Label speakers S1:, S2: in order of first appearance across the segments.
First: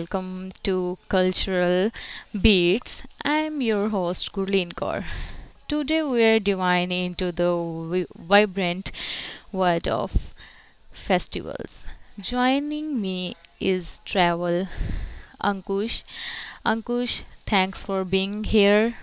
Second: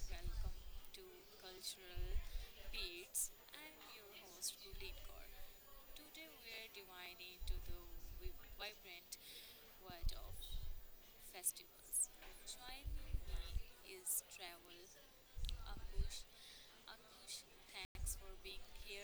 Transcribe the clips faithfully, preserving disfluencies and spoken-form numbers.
S1: welcome to Cultural Beats. I'm your host Gurleen Kaur. Today we're diving into the vi- vibrant world of festivals. Joining me is Travel Ankush. Ankush, thanks for being here.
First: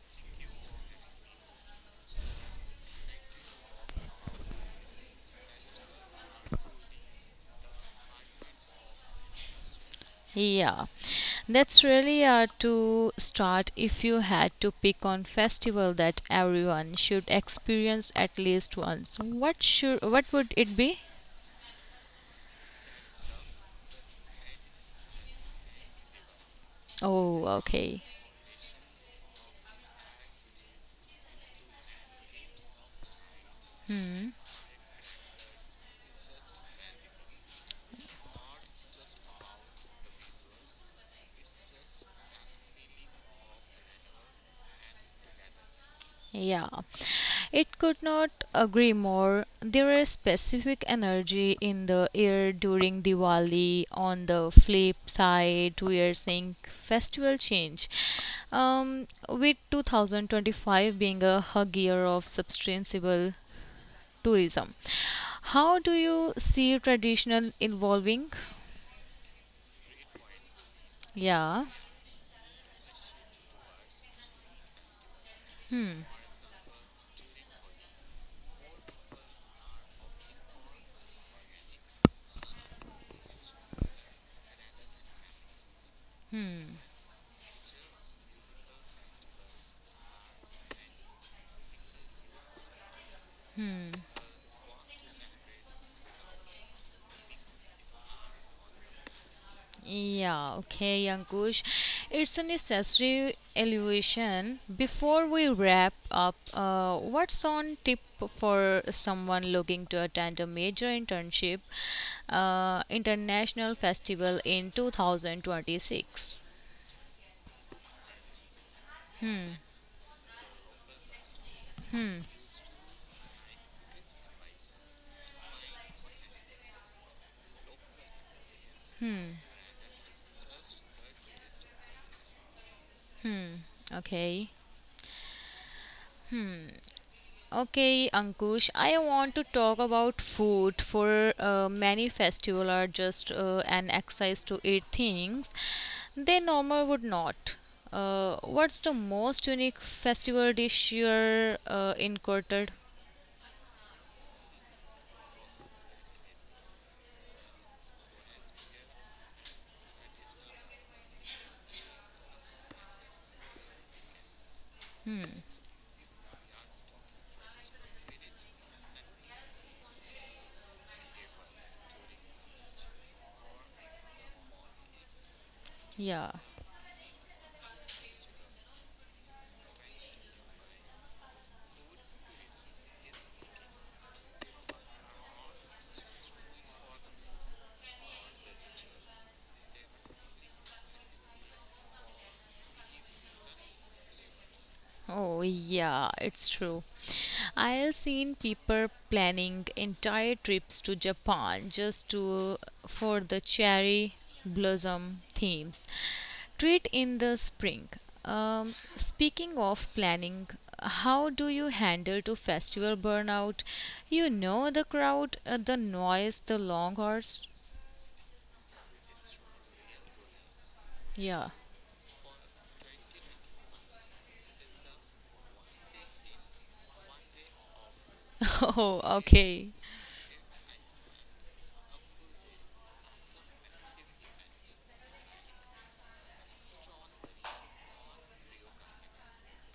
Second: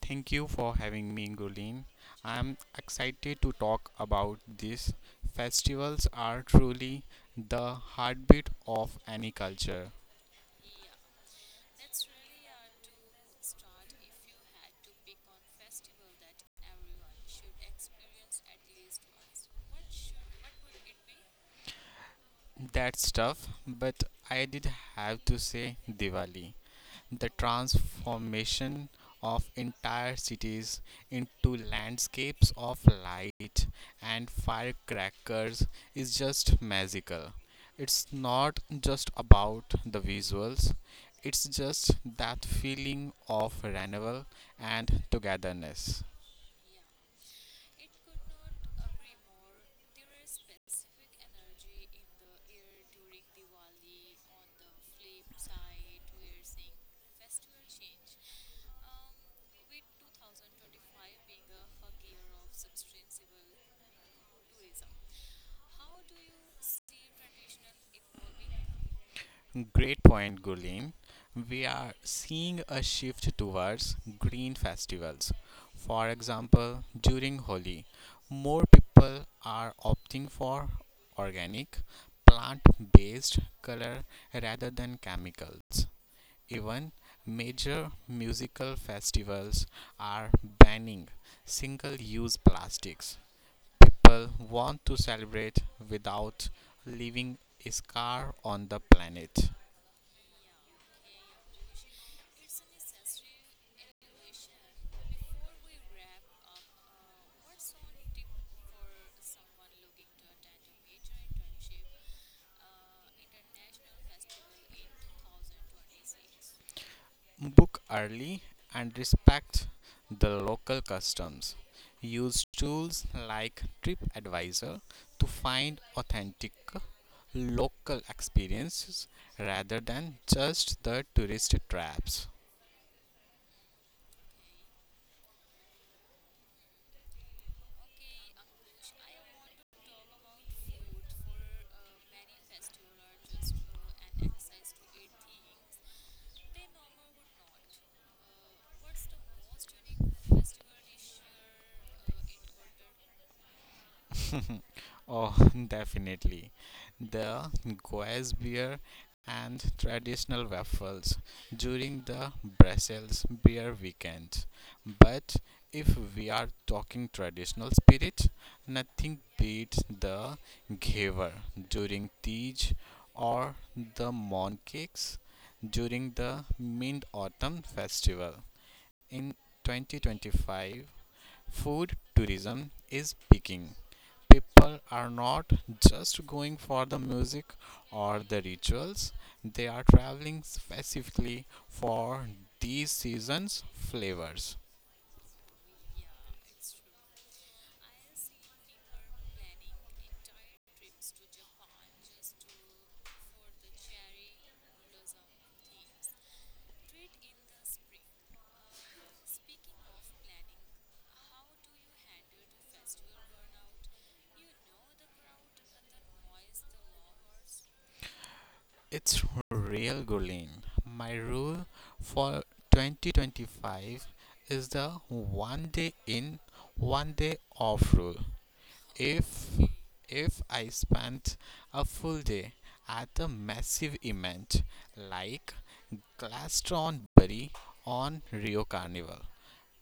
S2: Thank you for having me, Gulin. I am excited to talk about this. Festivals are truly the heartbeat of any culture.
S1: Yeah, that's really hard to start if you had to pick on festival that everyone should experience at least once. What should what would it be?
S2: That's tough, but I did have to say Diwali. the
S1: Oh, okay.
S2: transformation of entire cities into landscapes of light and firecrackers is just magical. It's not just about the visuals, it's just that feeling of renewal and togetherness.
S1: Yeah, it could not agree more. There is specific energy in the air during Diwali. On the flip side, we are seeing festival change. Um, with twenty twenty-five being a hug year of sustainable tourism, how do you see traditional evolving?
S2: Great point, Gulin. We
S1: Yeah.
S2: are seeing a shift towards green festivals. For example, during Holi, more people are opting for organic, plant based color rather than chemicals. Even major musical festivals are banning single use plastics. People want to celebrate without leaving a scar on the planet.
S1: Yeah, okay, Ankush. It's a necessary elevation. Before we wrap up, uh, what's on tip for someone looking to attend a major internship uh, international festival in two thousand twenty-six?
S2: Book early and respect the local customs. Use tools like TripAdvisor to find authentic local experiences rather than just the tourist traps.
S1: Okay. Okay, Ankush, I want to talk about food. For uh, many festival are just uh, an exercise to eat things they normal would not. Uh, what's the most unique festival dish you're uh, encountered?
S2: Oh, definitely. The Goes beer and traditional waffles during the Brussels beer weekend. But if we are talking traditional spirit, nothing beats the Gever during Tej or the Mon Cakes during
S1: Yeah.
S2: the Mid Autumn Festival. In twenty twenty-five, food tourism is peaking. People are not just going for the music or the rituals, they are traveling specifically for these seasons' flavors.
S1: Oh, yeah, it's true. I've seen people planning entire trips to Japan just to for the cherry blossom themes. Treat in the spring. Um, speaking of planning, how do you handle to festival burnout? You know the crowd, uh, the noise, the long hours.
S2: It's real, Gulen. My
S1: Yeah.
S2: rule for twenty twenty-five is the one day in, one day off rule.
S1: Oh,
S2: If
S1: okay.
S2: if I spent a full day at a massive event like Glastonbury on Rio Carnival,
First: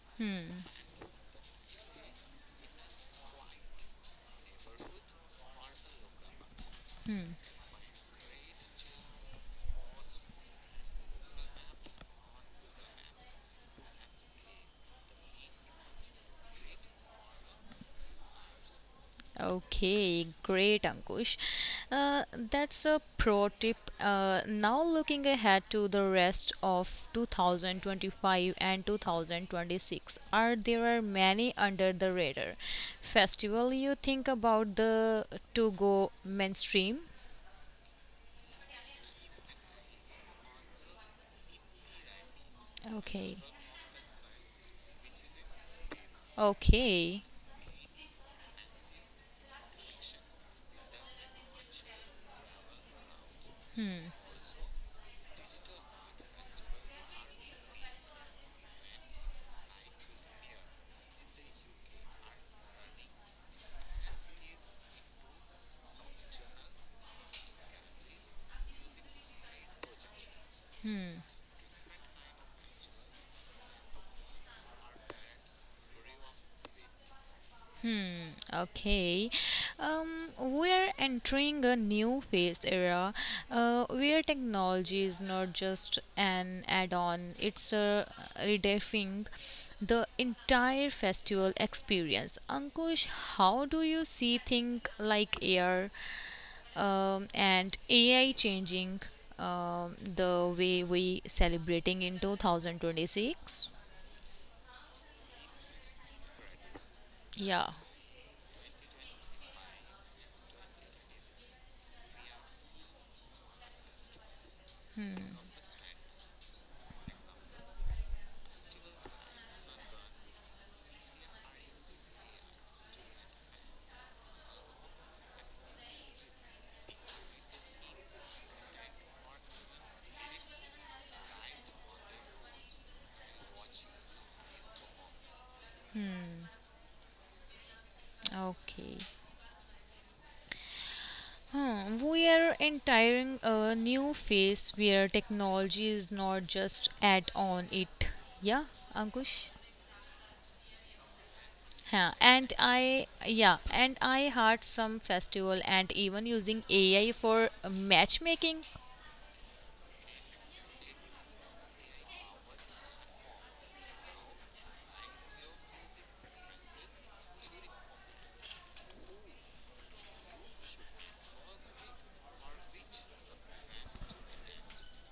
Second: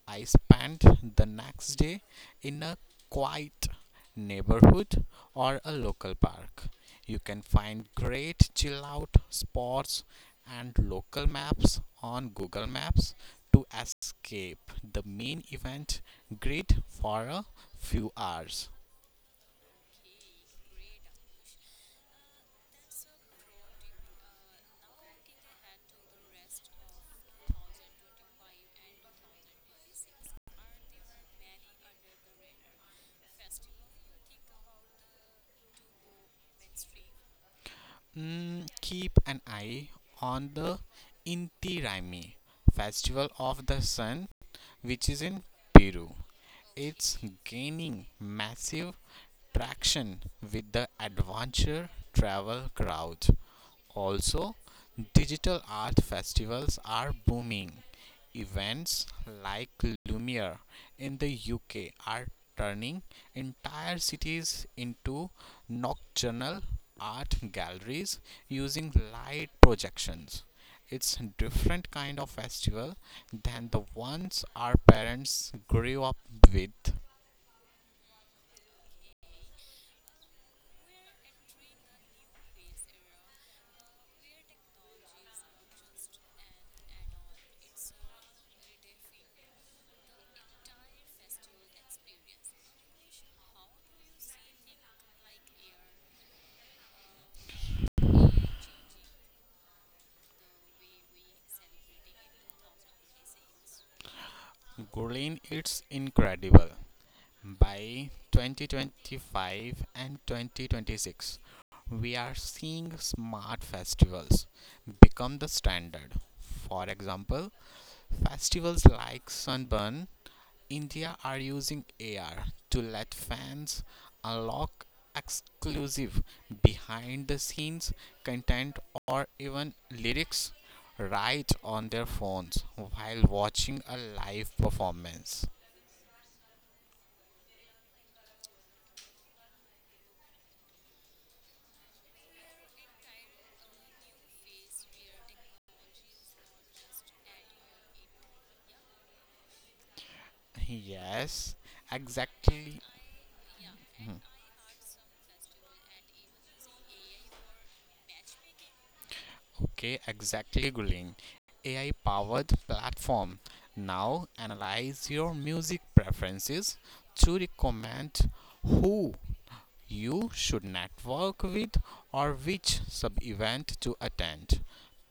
S2: I spent the next day in a quiet neighborhood or a local park. You can find great chill out spots and local maps on Google Maps to escape the main event grid for a few hours.
S1: Okay, great, Ankush. Uh, that's a pro tip. Uh, now, looking ahead to the rest of twenty twenty-five and two thousand twenty-six, are there are many under the radar festival you think about the to go mainstream?
S2: Mm, keep an eye on the Inti Raymi Festival
S1: Okay,
S2: of the Sun, which is in Peru. It's
S1: okay.
S2: gaining massive traction with the adventure travel crowd. Also, digital art festivals are booming. Events like Lumiere in the U K are turning entire cities into nocturnal art galleries using light projections. It's a different kind of festival than the ones our parents grew up with.
S1: Okay, um, we're entering a new phase era uh, where technology is not just an add on, it's a redefining the entire festival experience. Ankush, how do you see things like air um, and A I changing um, the way we celebrating in two thousand twenty-six?
S2: Gulen, it's incredible.
S1: Yeah,
S2: By twenty twenty-five and twenty twenty-six, we are seeing smart festivals become the standard. For example, festivals like Sunburn India are using A R to let fans unlock exclusive behind the scenes content or even lyrics right on their phones while watching a live performance.
S1: okay. Huh, we are entering a new phase where technology is not just add on it. Yeah, Ankush?
S2: Yes,
S1: Huh. And
S2: exactly.
S1: I yeah, and I had some festival and even using A I for matchmaking.
S2: Okay, exactly, Gulin. A I powered platform now analyze your music preferences to recommend who you should network with or which sub event to attend.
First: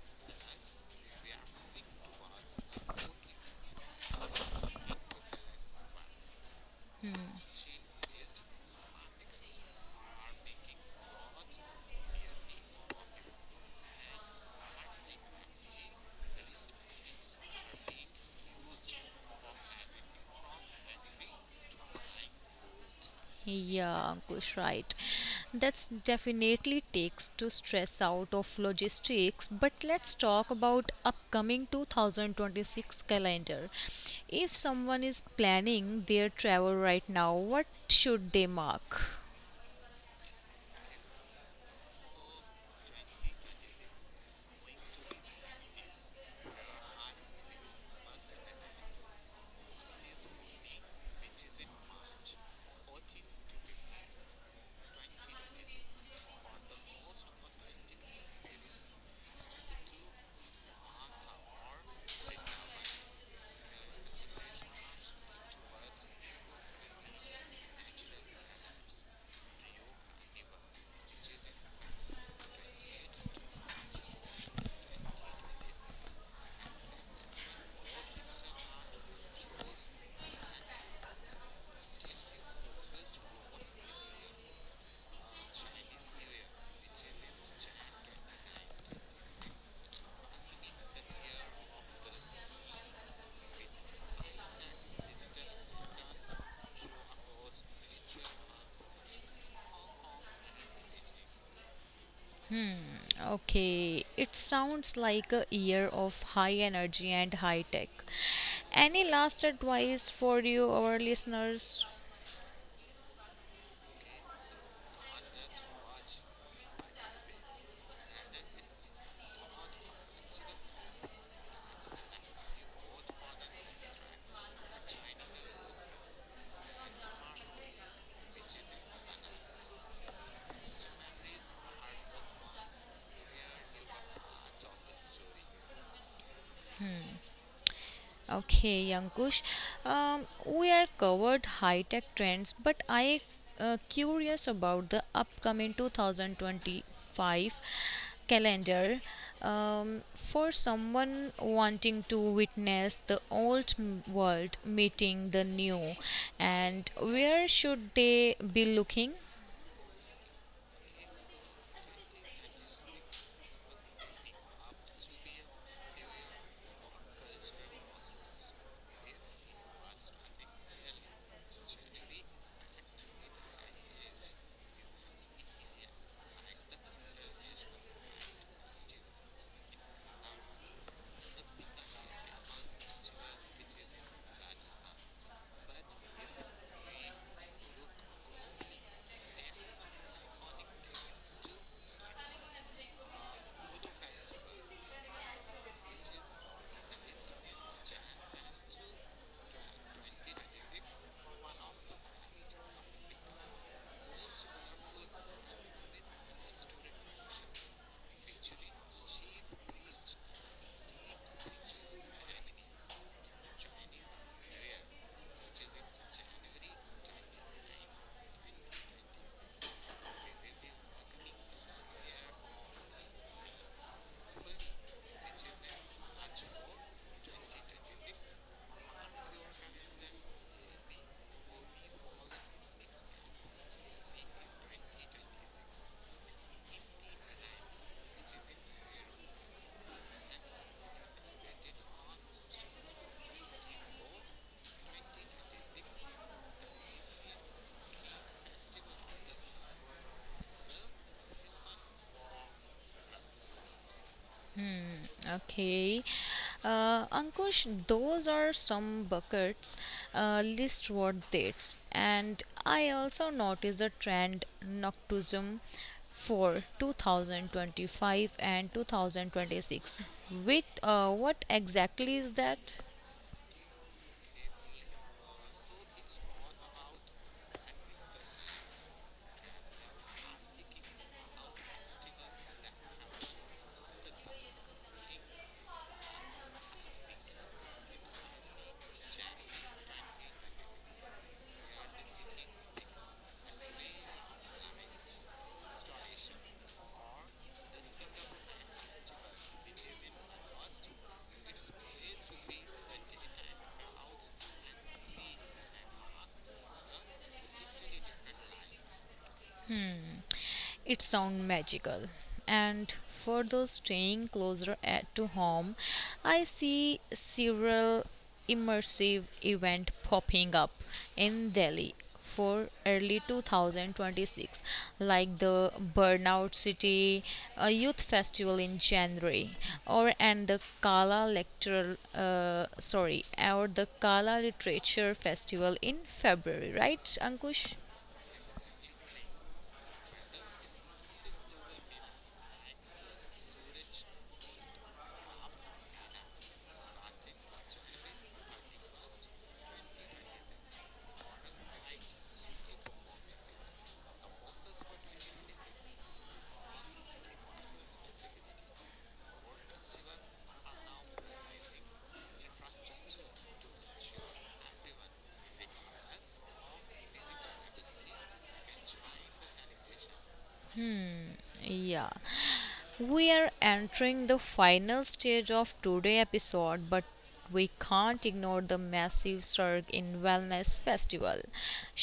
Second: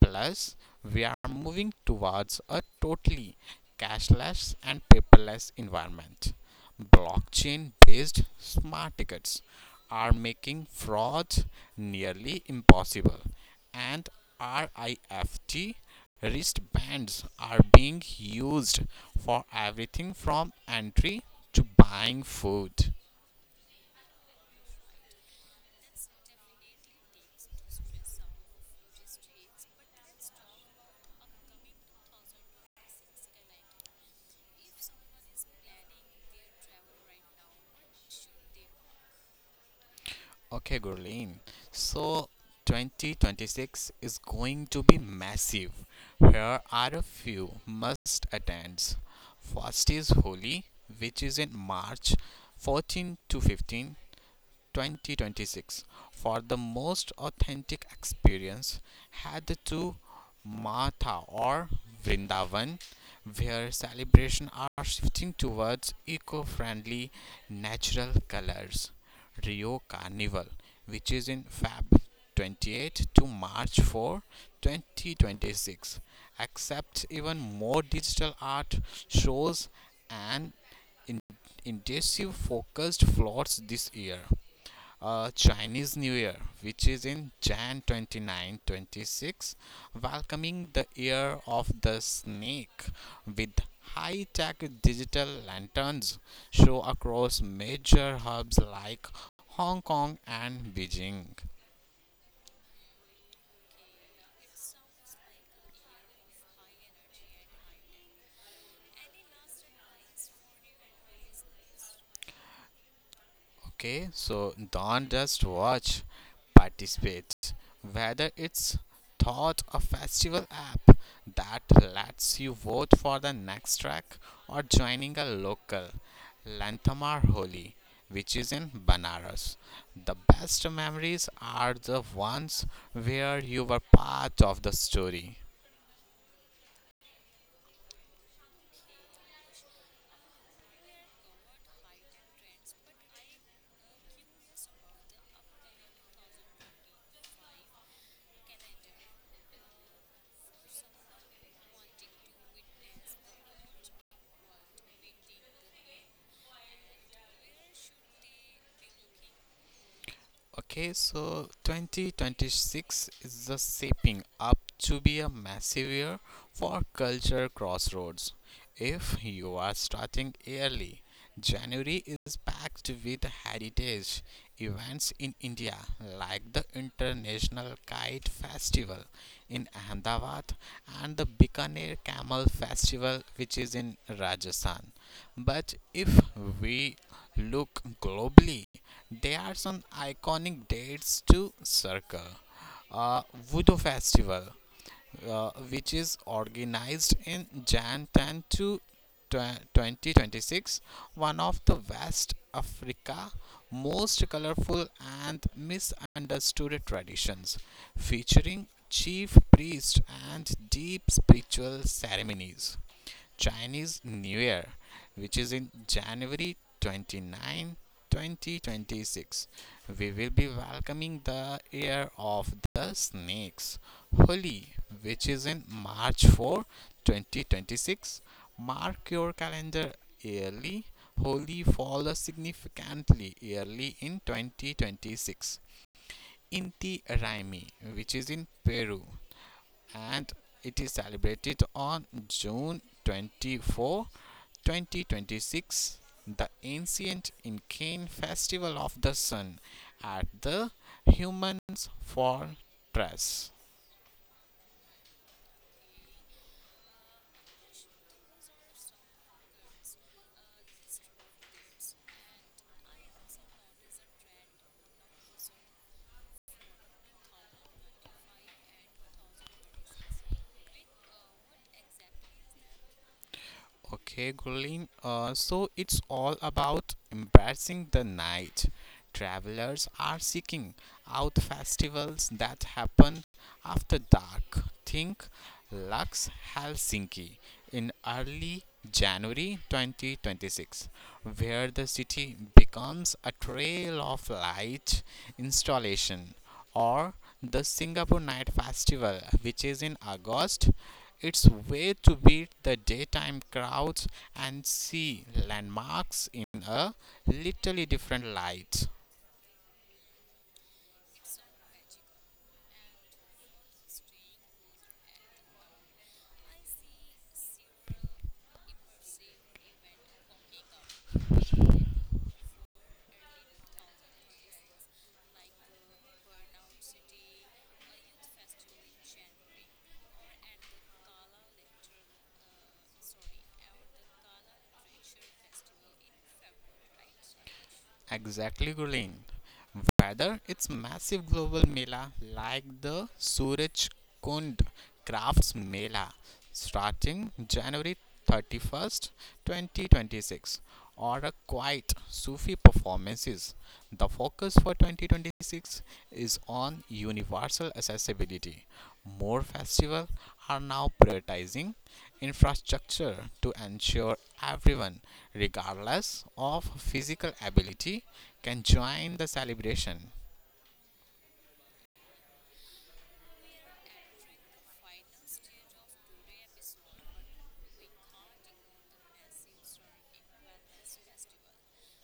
S2: Plus, we are moving towards a totally cashless and paperless environment. Blockchain based smart tickets are making fraud nearly impossible, and RIFT wristbands are being used for everything from entry to buying food.
S1: Yeah, Ankush, right. That's definitely takes to stress out of logistics. But let's talk about upcoming two thousand twenty-six calendar. If someone is planning their travel right now, what should they mark?
S2: Okay, Gurleen. So twenty twenty-six is going to be massive. Here are a few must attends. First is Holi, which is in March fourteenth to fifteenth, twenty twenty-six, for the most authentic experience. Had to Matha or Vrindavan, where celebrations are shifting towards eco friendly natural colors. Rio Carnival, which is in February twenty-eighth to March fourth, twenty twenty-six, accepts even more digital art shows and in- intensive focused floors this year. uh, Chinese New Year, which is in Jan 29 twenty-six, welcoming the year of the snake with high tech digital lanterns show across major hubs like Hong Kong and Beijing.
S1: Okay, it sounds like a year of high energy and high tech. Any last advice for you, our listeners?
S2: Okay, so don't just watch, participate. Whether it's thought a festival app that lets you vote for the next track or joining a local Lanthamar Holi, which is in Banaras. The best memories are the ones where you were part of the story.
S1: Okay, Yankush. Um, we are covered high tech trends, but I uh, curious about the upcoming two thousand twenty-five calendar. Um, for someone wanting to witness the old m- world meeting the new, and where should they be looking?
S2: Okay, so twenty twenty-six is the shaping up to be a massive year for culture crossroads. If you are starting early, January is packed with heritage events in India like the International Kite Festival in Ahmedabad and the Bikaner Camel Festival, which is in Rajasthan. But if we look globally, there are some iconic dates to circle. Uh, Voodoo Festival, uh, which is organized in January tenth to twenty twenty-six, one of the West Africa most colorful and misunderstood traditions, featuring chief priests and deep spiritual ceremonies. Chinese New Year, which is in January 29, 2026. We will be welcoming the year of the snakes. Holi, which is in March fourth, twenty twenty-six. Mark your calendar yearly. Holi falls significantly early in twenty twenty-six. Inti Raymi, which is in Peru, and it is celebrated on June twenty-fourth, twenty twenty-six, the ancient Incan festival of the sun at the humans fortress.
S1: Okay. Uh, Ankush, those are some buckets, uh, list what dates. And I also noticed a trend Noctism for two thousand twenty-five and twenty twenty-six. With, uh, what exactly is that?
S2: Okay, Gulin, uh, so it's all about embracing the night. Travelers are seeking out festivals that happen after dark. Think Lux Helsinki in early January twenty twenty-six, where the city becomes a trail of light installation, or the Singapore Night Festival, which is in August. It's way to beat the daytime crowds and see landmarks in a literally different light.
S1: It sounds magical. And for those staying closer at, to home, I see several immersive event popping up in Delhi for early two thousand twenty-six like the burnout city a youth festival in January or and the kala lecture uh, sorry or the kala literature festival in February, right, Ankush?
S2: Exactly, Gurleen. Whether it's massive global mela like the Suraj Kund Crafts Mela starting January thirty-first, twenty twenty-six, or a quiet Sufi performances, the focus for twenty twenty-six is on universal accessibility. More festivals are now prioritizing infrastructure to ensure everyone, regardless of physical ability, can join the celebration.
S1: Yeah. We are entering the final stage of today's episode, but we can't ignore the massive surge in Wellness Festival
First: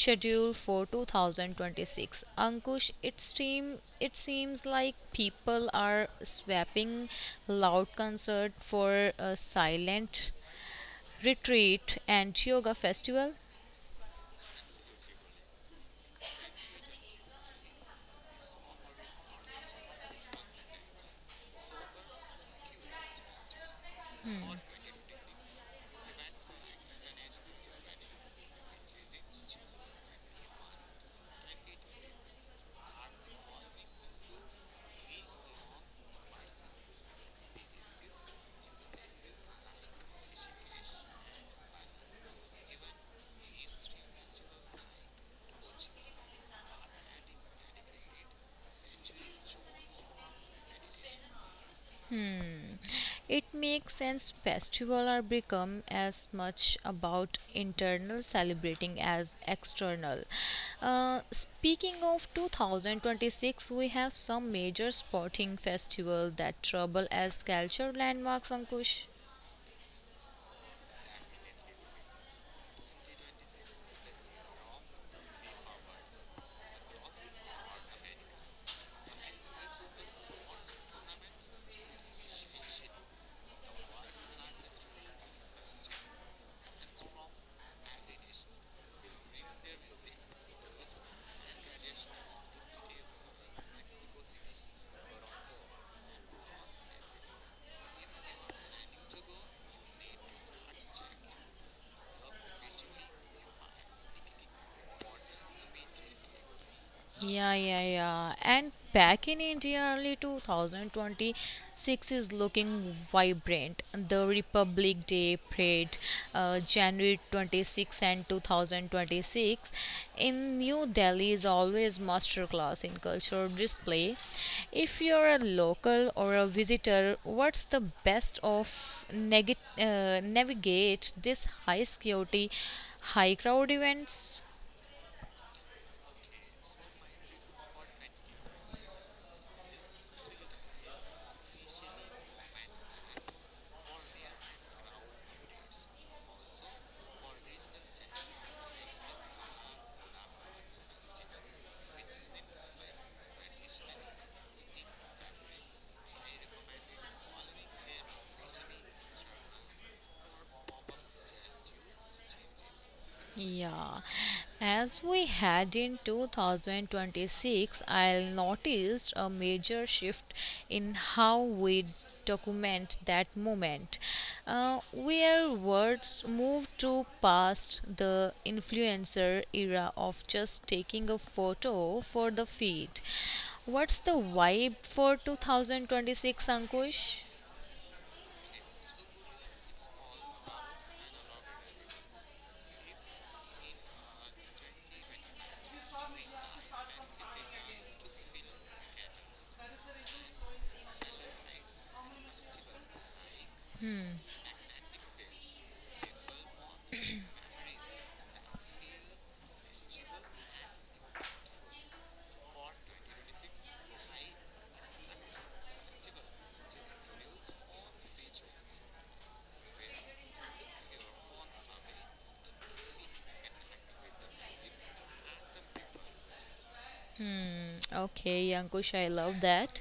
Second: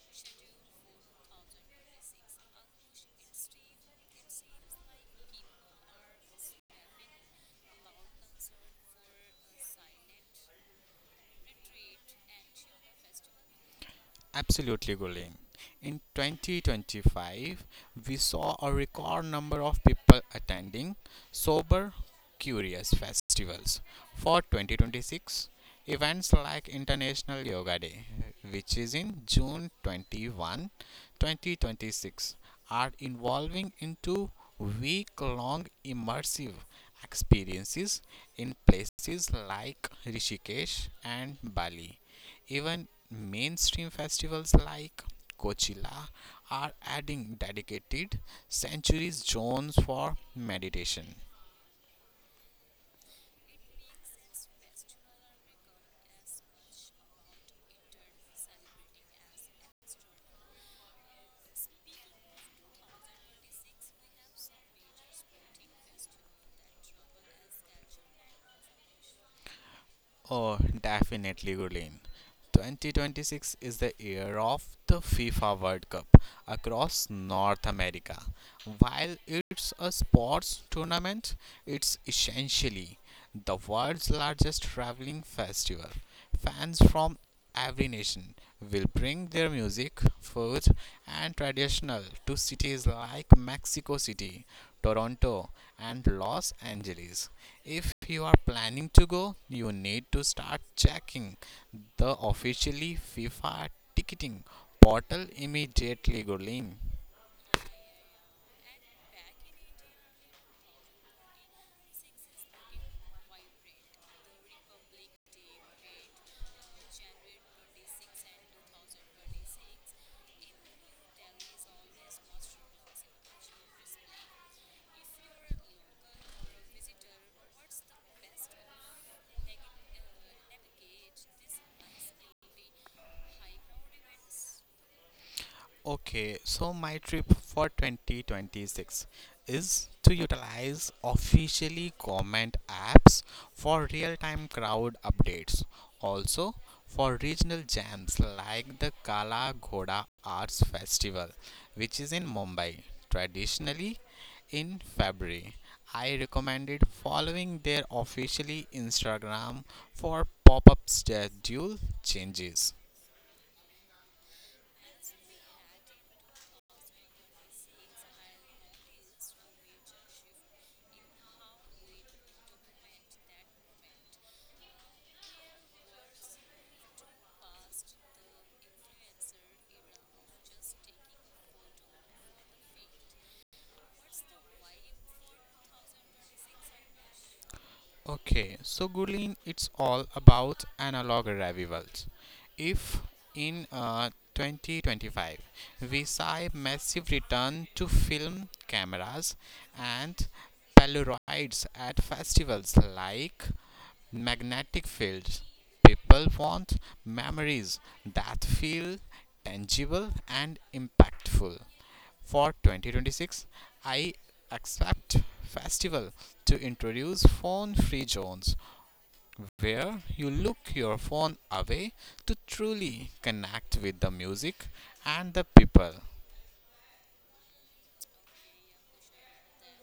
S1: scheduled for two thousand twenty-six. Ankush, it, seem, it seems like people are swapping loud concert for a silent retreat and yoga festival.
S2: Absolutely, Gulen. In twenty twenty-five, we saw a record number of people attending Sober Curious festivals. For twenty twenty-six, events like International Yoga Day, which is in June twenty-first, twenty twenty-six, are evolving into week-long immersive experiences in places like Rishikesh and Bali. Even mainstream festivals like Coachella are adding dedicated sanctuary zones for meditation.
S1: It makes sense festivals are become as much about internal celebrating as external. Uh, speaking of twenty twenty-six, we have some major sporting festival that trouble as culture landmarks, Ankush.
S2: Oh, definitely, Gulin. twenty twenty-six is the year of the FIFA World Cup across North America. While it's a sports tournament, it's essentially the world's largest traveling festival. Fans from every nation will bring their music, food, and traditional to cities like Mexico City, Toronto, and Los Angeles. If you are planning to go, you need to start checking the officially FIFA ticketing portal immediately, Gurleen.
S1: Yeah, yeah, yeah. And back in India, early two thousand twenty-six is looking vibrant. The Republic Day parade, uh, January twenty-sixth and two thousand twenty-six in New Delhi is always masterclass in cultural display. If you're a local or a visitor, what's the best of neg- uh, navigate this high security, high crowd events?
S2: Okay, so my trip for twenty twenty-six is to utilize officially comment apps for real-time crowd updates. Also, for regional jams like the Kala Ghoda Arts Festival, which is in Mumbai, traditionally in February. I recommended following their officially Instagram for pop-up schedule changes.
S1: Yeah, as we head in twenty twenty-six, I'll noticed a major shift in how we document that moment, uh, where words move to past the influencer era of just taking a photo for the feed. What's the vibe for two thousand twenty-six, Ankush?
S2: Okay, so Gurleen, it's all about analog revivals. If in uh, twenty twenty-five, we saw a massive return to film cameras and Polaroids at festivals like magnetic fields. People want memories that feel tangible and impactful. For twenty twenty-six, I expect festival to introduce phone-free zones where you look your phone away to truly connect with the music and the people.
S1: Okay, Ankush, I love that.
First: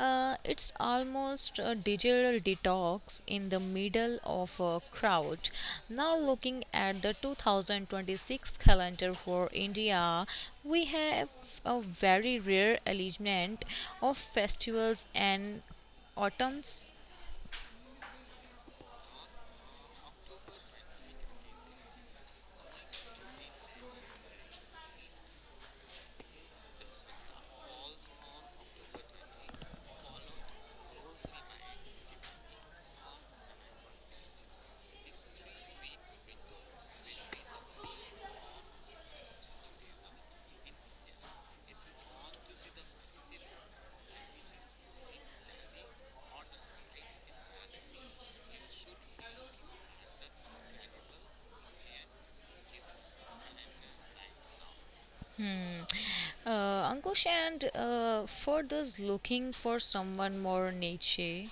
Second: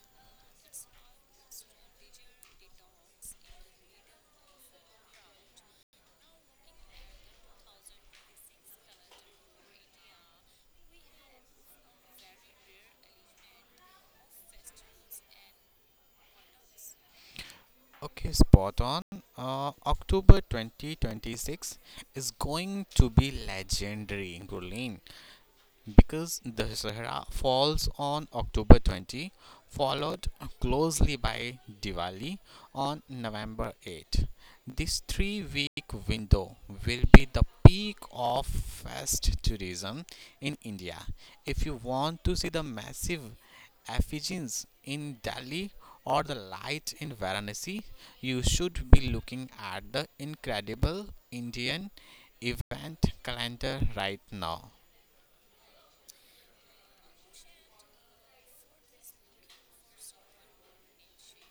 S1: Uh, it's almost a digital detox in the middle of a crowd. Now, looking at the two thousand twenty-six calendar for India, we have a very rare alignment of festivals and autumns.
S2: Okay, spot on. Uh, October twenty twenty-six is going to be legendary, Gurleen, because the Dussehra falls on October twentieth, followed closely by Diwali on November eighth. This three week window will be the peak of fest tourism in India. If you want to see the massive effigies in Delhi or the light in Varanasi, you should be looking at the incredible Indian event calendar right now.
S1: Uh, Ankush, and uh, for those looking for someone more niche.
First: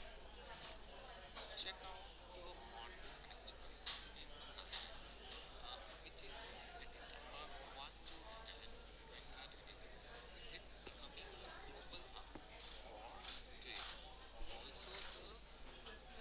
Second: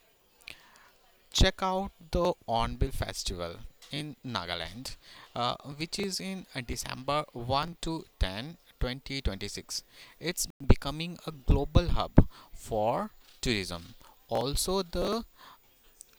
S2: Check out the Onbil Festival in Nagaland, uh, which is in uh, December first to ten, twenty twenty-six. It's becoming a global hub for tourism. Also, the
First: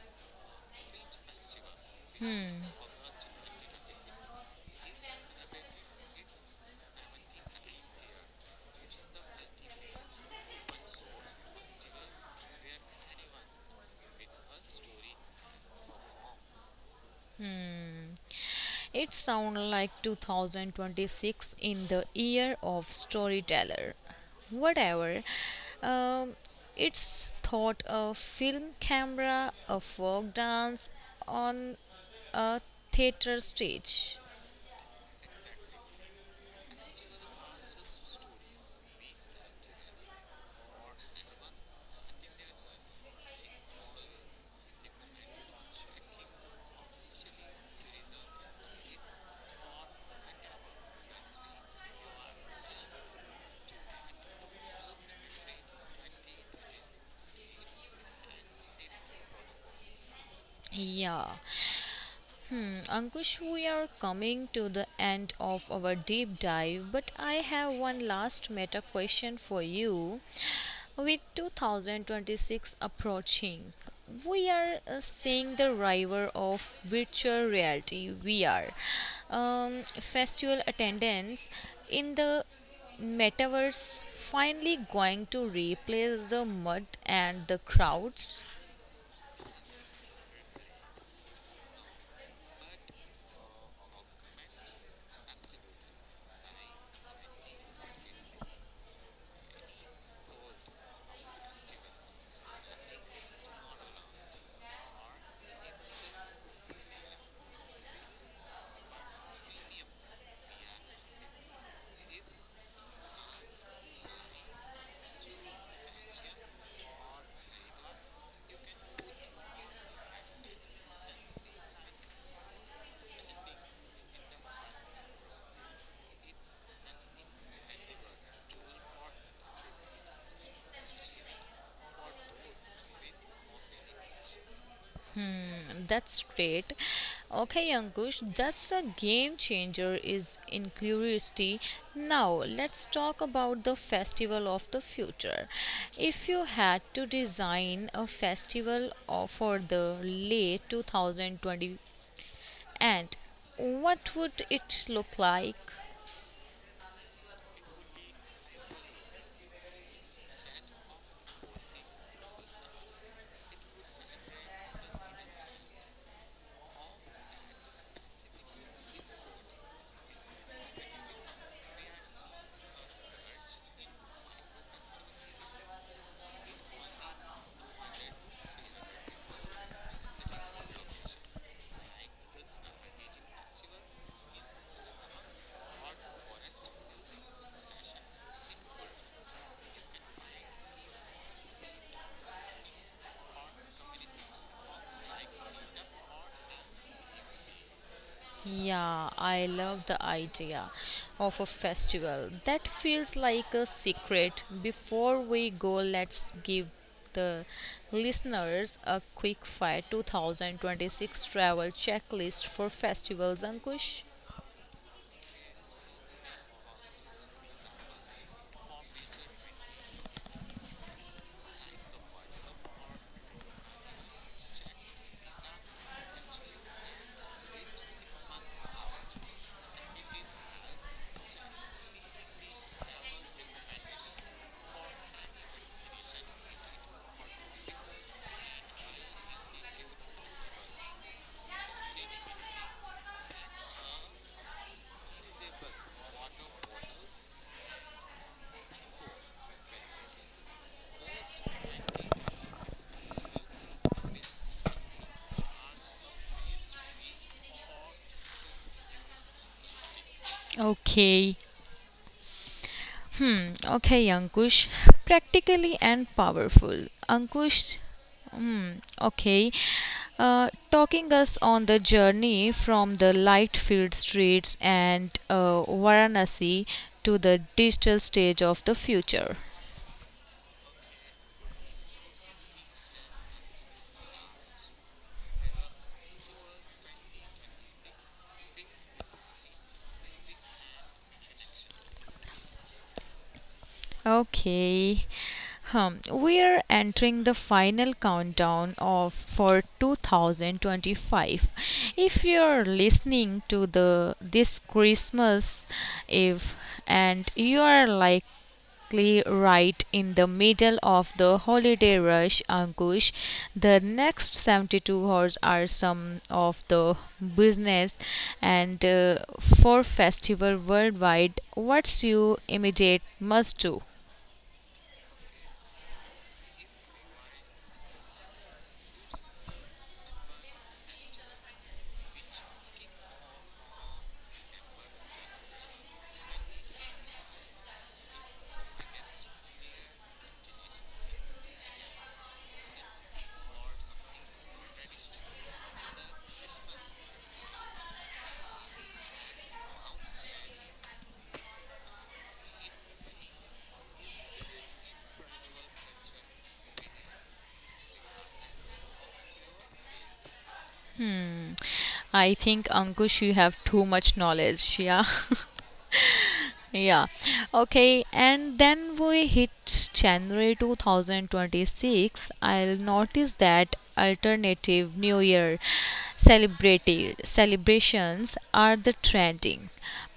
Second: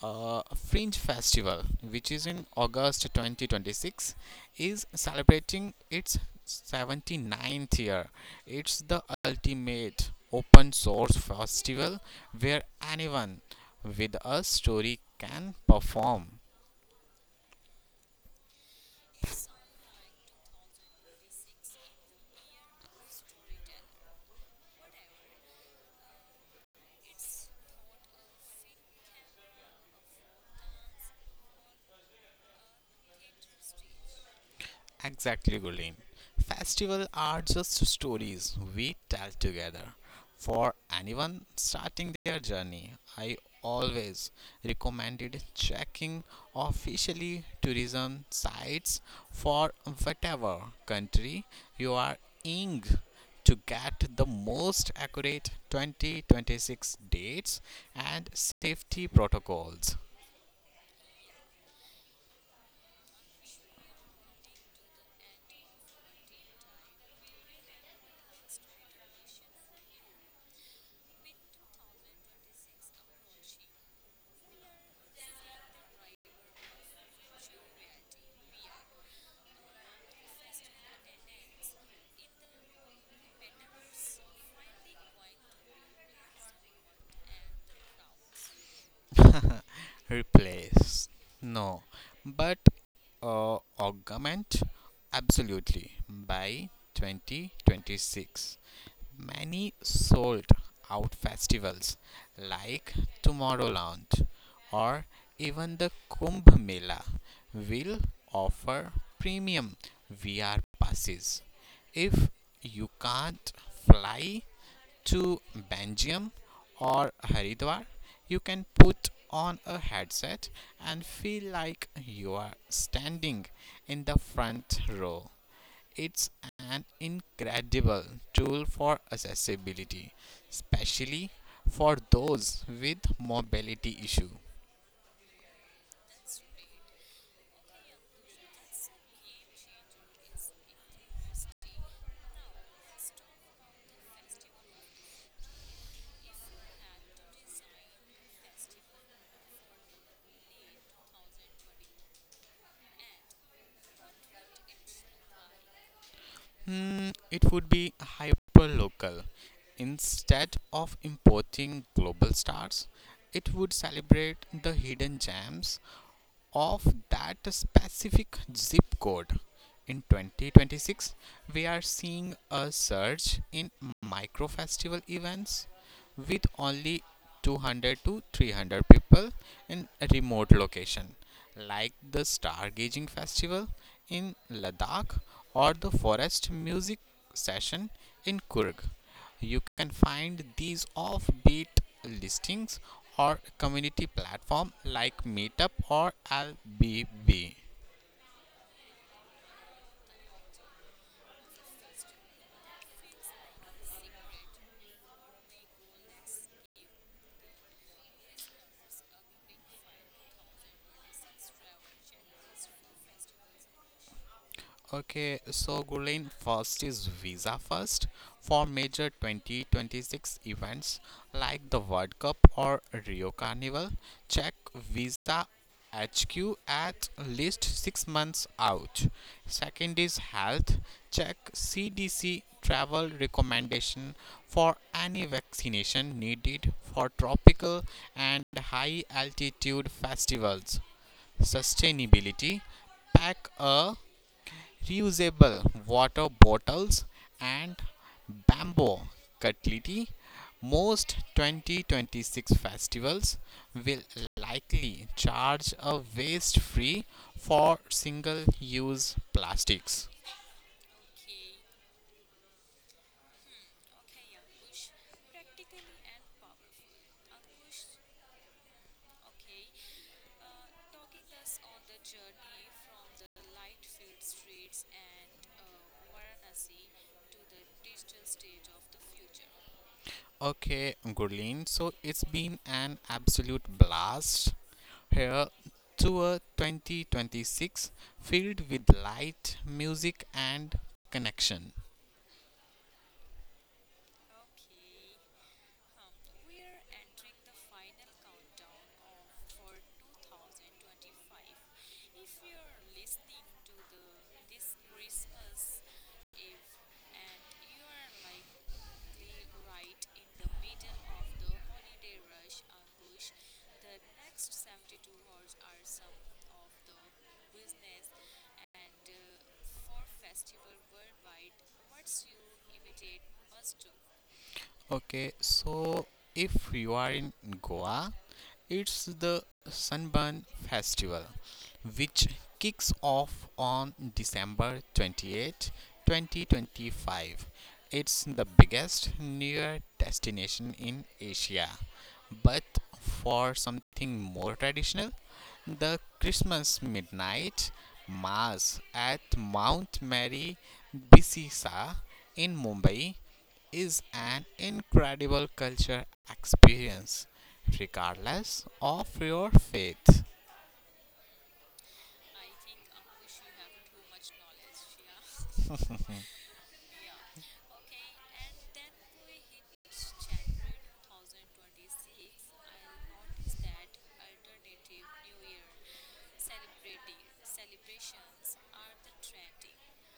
S2: uh, Fringe Festival, which is in August twenty twenty-six, is celebrating its 79th year. It's the ultimate open source festival where anyone with a story can perform.
S1: It sounds like two thousand twenty-six in the year of storyteller. Whatever. Um, it's thought a film camera, a folk dance on a theater stage.
S2: Exactly, Gulin. Festivals are just stories we tell together. For anyone starting their journey, I always recommended checking officially tourism sites for whatever country you are in to get the most accurate twenty twenty-six dates and safety protocols.
S1: Yeah, hmm, Ankush, we are coming to the end of our deep dive, but I have one last meta question for you. With two thousand twenty-six approaching, we are uh, seeing the rival of virtual reality V R. Um, festival attendance in the metaverse finally going to replace the mud and the crowds.
S2: Replace? No. But uh, augment? Absolutely. By twenty twenty-six, many sold out festivals like Tomorrowland or even the Kumbh Mela will offer premium V R passes. If you can't fly to Benjamin or Haridwar, you can put on a headset and feel like you are standing in the front row. It's an incredible tool for accessibility, especially for those with mobility issue.
S1: That's great. Okay, Ankush, that's a game changer is in curiosity. Now, let's talk about the festival of the future. If you had to design a festival of- for the late two thousand twenty and what would it look like?
S2: Hmm, it would be hyperlocal. Instead of importing global stars, it would celebrate the hidden gems of that specific zip code. In twenty twenty-six, we are seeing a surge in micro festival events with only two hundred to three hundred people in a remote location like the stargazing festival in Ladakh or the forest music session in Kurg. You can find these offbeat listings or community platform like Meetup or L B B.
S1: Yeah, I love the idea of a festival. That feels like a secret. Before we go, let's give the listeners a quick fire twenty twenty-six travel checklist for festivals, Ankush.
S2: Okay, so Gulen, first is Visa first for major twenty twenty-six events like the World Cup or Rio Carnival. Check Visa H Q at least six months out. Second is health. Check C D C travel recommendation for any vaccination needed for tropical and high altitude festivals. Sustainability, pack a reusable water bottles and bamboo cutlery. Most twenty twenty-six festivals will likely charge a waste free for single use plastics.
S1: Okay, okay, Ankush. Practically and powerful. Ankush, okay. Uh, talking us on the journey from the light filled streets and uh, Varanasi to the digital stage of the future.
S2: Okay, Gurleen, so it's been an absolute blast here tour twenty twenty-six filled with light, music, and connection.
S1: Okay. Hum, we are entering the final countdown of for two thousand twenty-five. If you're listening to the this Christmas Eve and you are like exactly right in the middle of the holiday rush, Ankush. The next seventy-two hours are some of the business and uh, for festival worldwide. What's your immediate must do?
S2: Okay, so if you are in Goa, it's the Sunburn Festival, which kicks off on December twenty-eighth, twenty twenty-five. It's the biggest near destination in Asia. But for something more traditional, the Christmas Midnight Mass at Mount Mary Bisisa in Mumbai is an incredible culture experience, regardless of your faith.
S1: I think Ankush, you have too much knowledge. Yeah. Yeah. Okay. And then we hit January twenty twenty-six. I'll notice that alternative new year celebrated celebrations are the trending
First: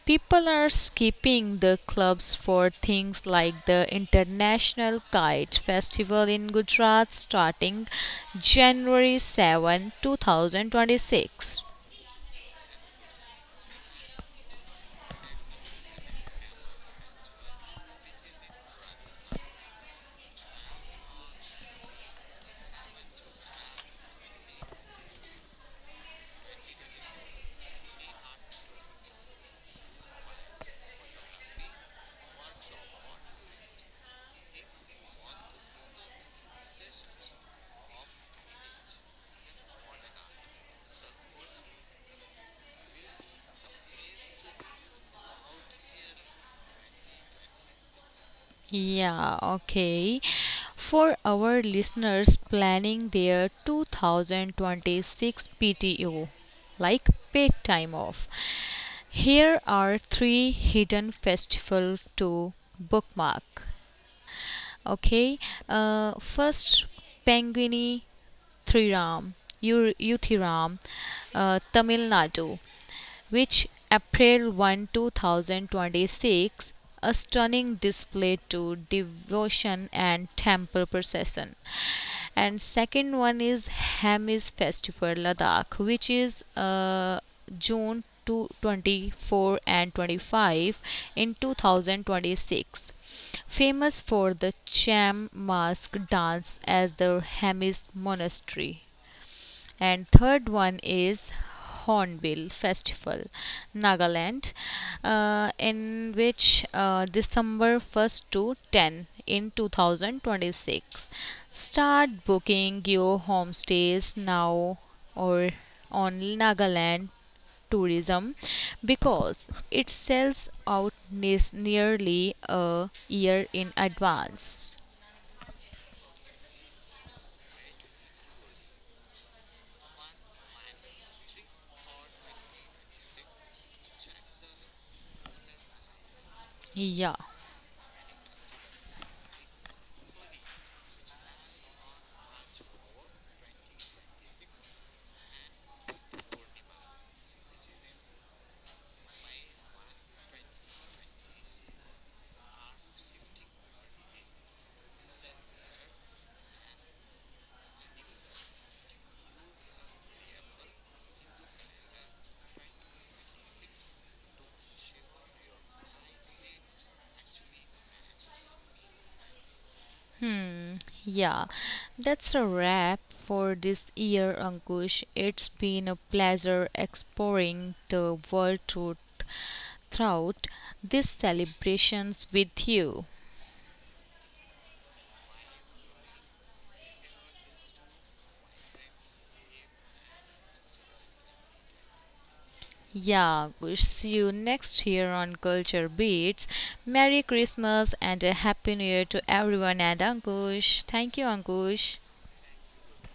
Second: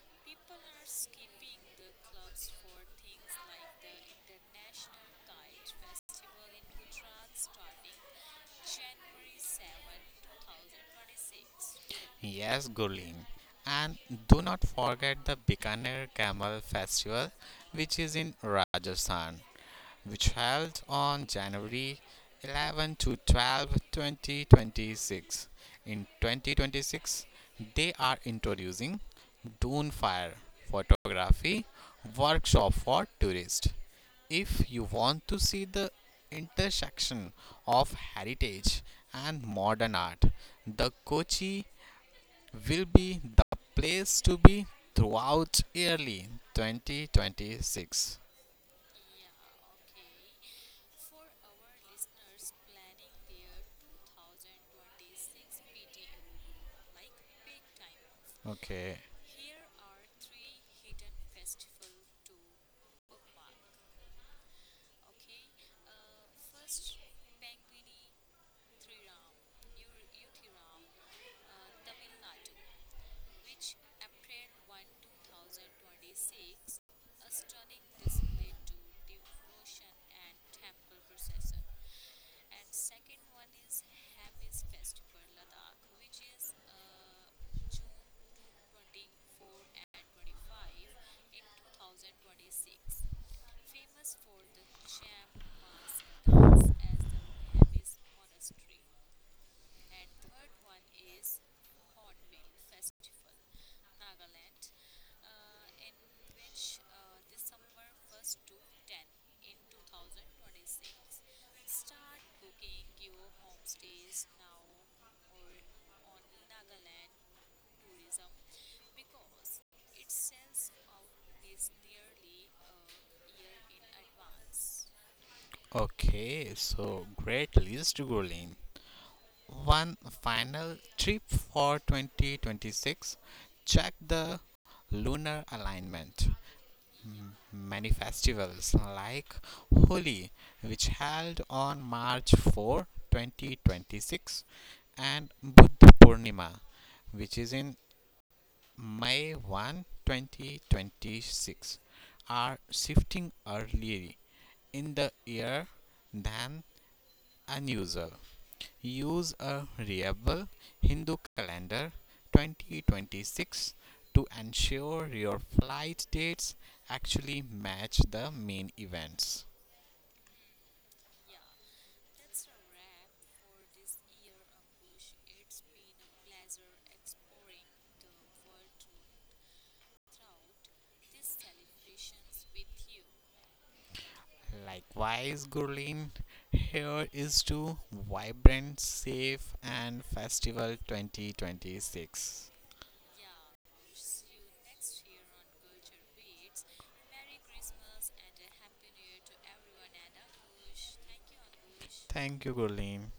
S1: people are skipping the clubs for things like the international kite festival in Gujarat starting January seven two thousand twenty-six.
S2: Yes, Gurleen. And do not forget the Bikaner Camel Festival, which is in Rajasthan, which held on January eleventh to twelfth, twenty twenty-six. In twenty twenty-six, they are introducing Dunfire photography workshop for tourists. If you want to see the intersection of heritage and modern art, the Kochi will be the place to be throughout early twenty twenty-six.
S1: Yeah, okay. For our listeners planning their two thousand twenty-six P T O, like paid time off,
S2: Okay.
S1: here are three hidden festival to bookmark. Okay, uh, first Pangini Thiram, Uthiram, uh, Tamil Nadu, which April first, two thousand twenty-six, a stunning display to devotion and temple procession and second one is Hamis Festival Ladakh, which is uh, June to twenty-four and twenty-five in two thousand twenty-six, famous for the cham mask dance as the hamis monastery, and third one is hornbill festival nagaland uh, in which uh, December first to ten in two thousand twenty-six. Start booking your homestays now or on nagaland tourism because it sells out nes- nearly a year in advance.
S2: Okay, so great list, Gurleen. One final tip for twenty twenty-six: check the lunar alignment.
S1: Yeah.
S2: M- Many festivals like Holi, which held on March fourth, twenty twenty-six, and Buddha Purnima, which is in May first, twenty twenty-six, are shifting earlier in the year than unusual. Use a reliable Hindu calendar twenty twenty-six to ensure your flight dates actually match the main events.
S1: Yeah, that's a wrap for this year, Ankush. It's been a pleasure exploring the world through- throughout these celebrations with you.
S2: Likewise, Gurleen, here is to vibrant, safe, and festival twenty twenty-six.
S1: Yeah, we'll see you next year on Culture Beats. Merry Christmas and a Happy New Year to everyone and Ankush. Thank you, Ankush.
S2: Thank you, Gurleen.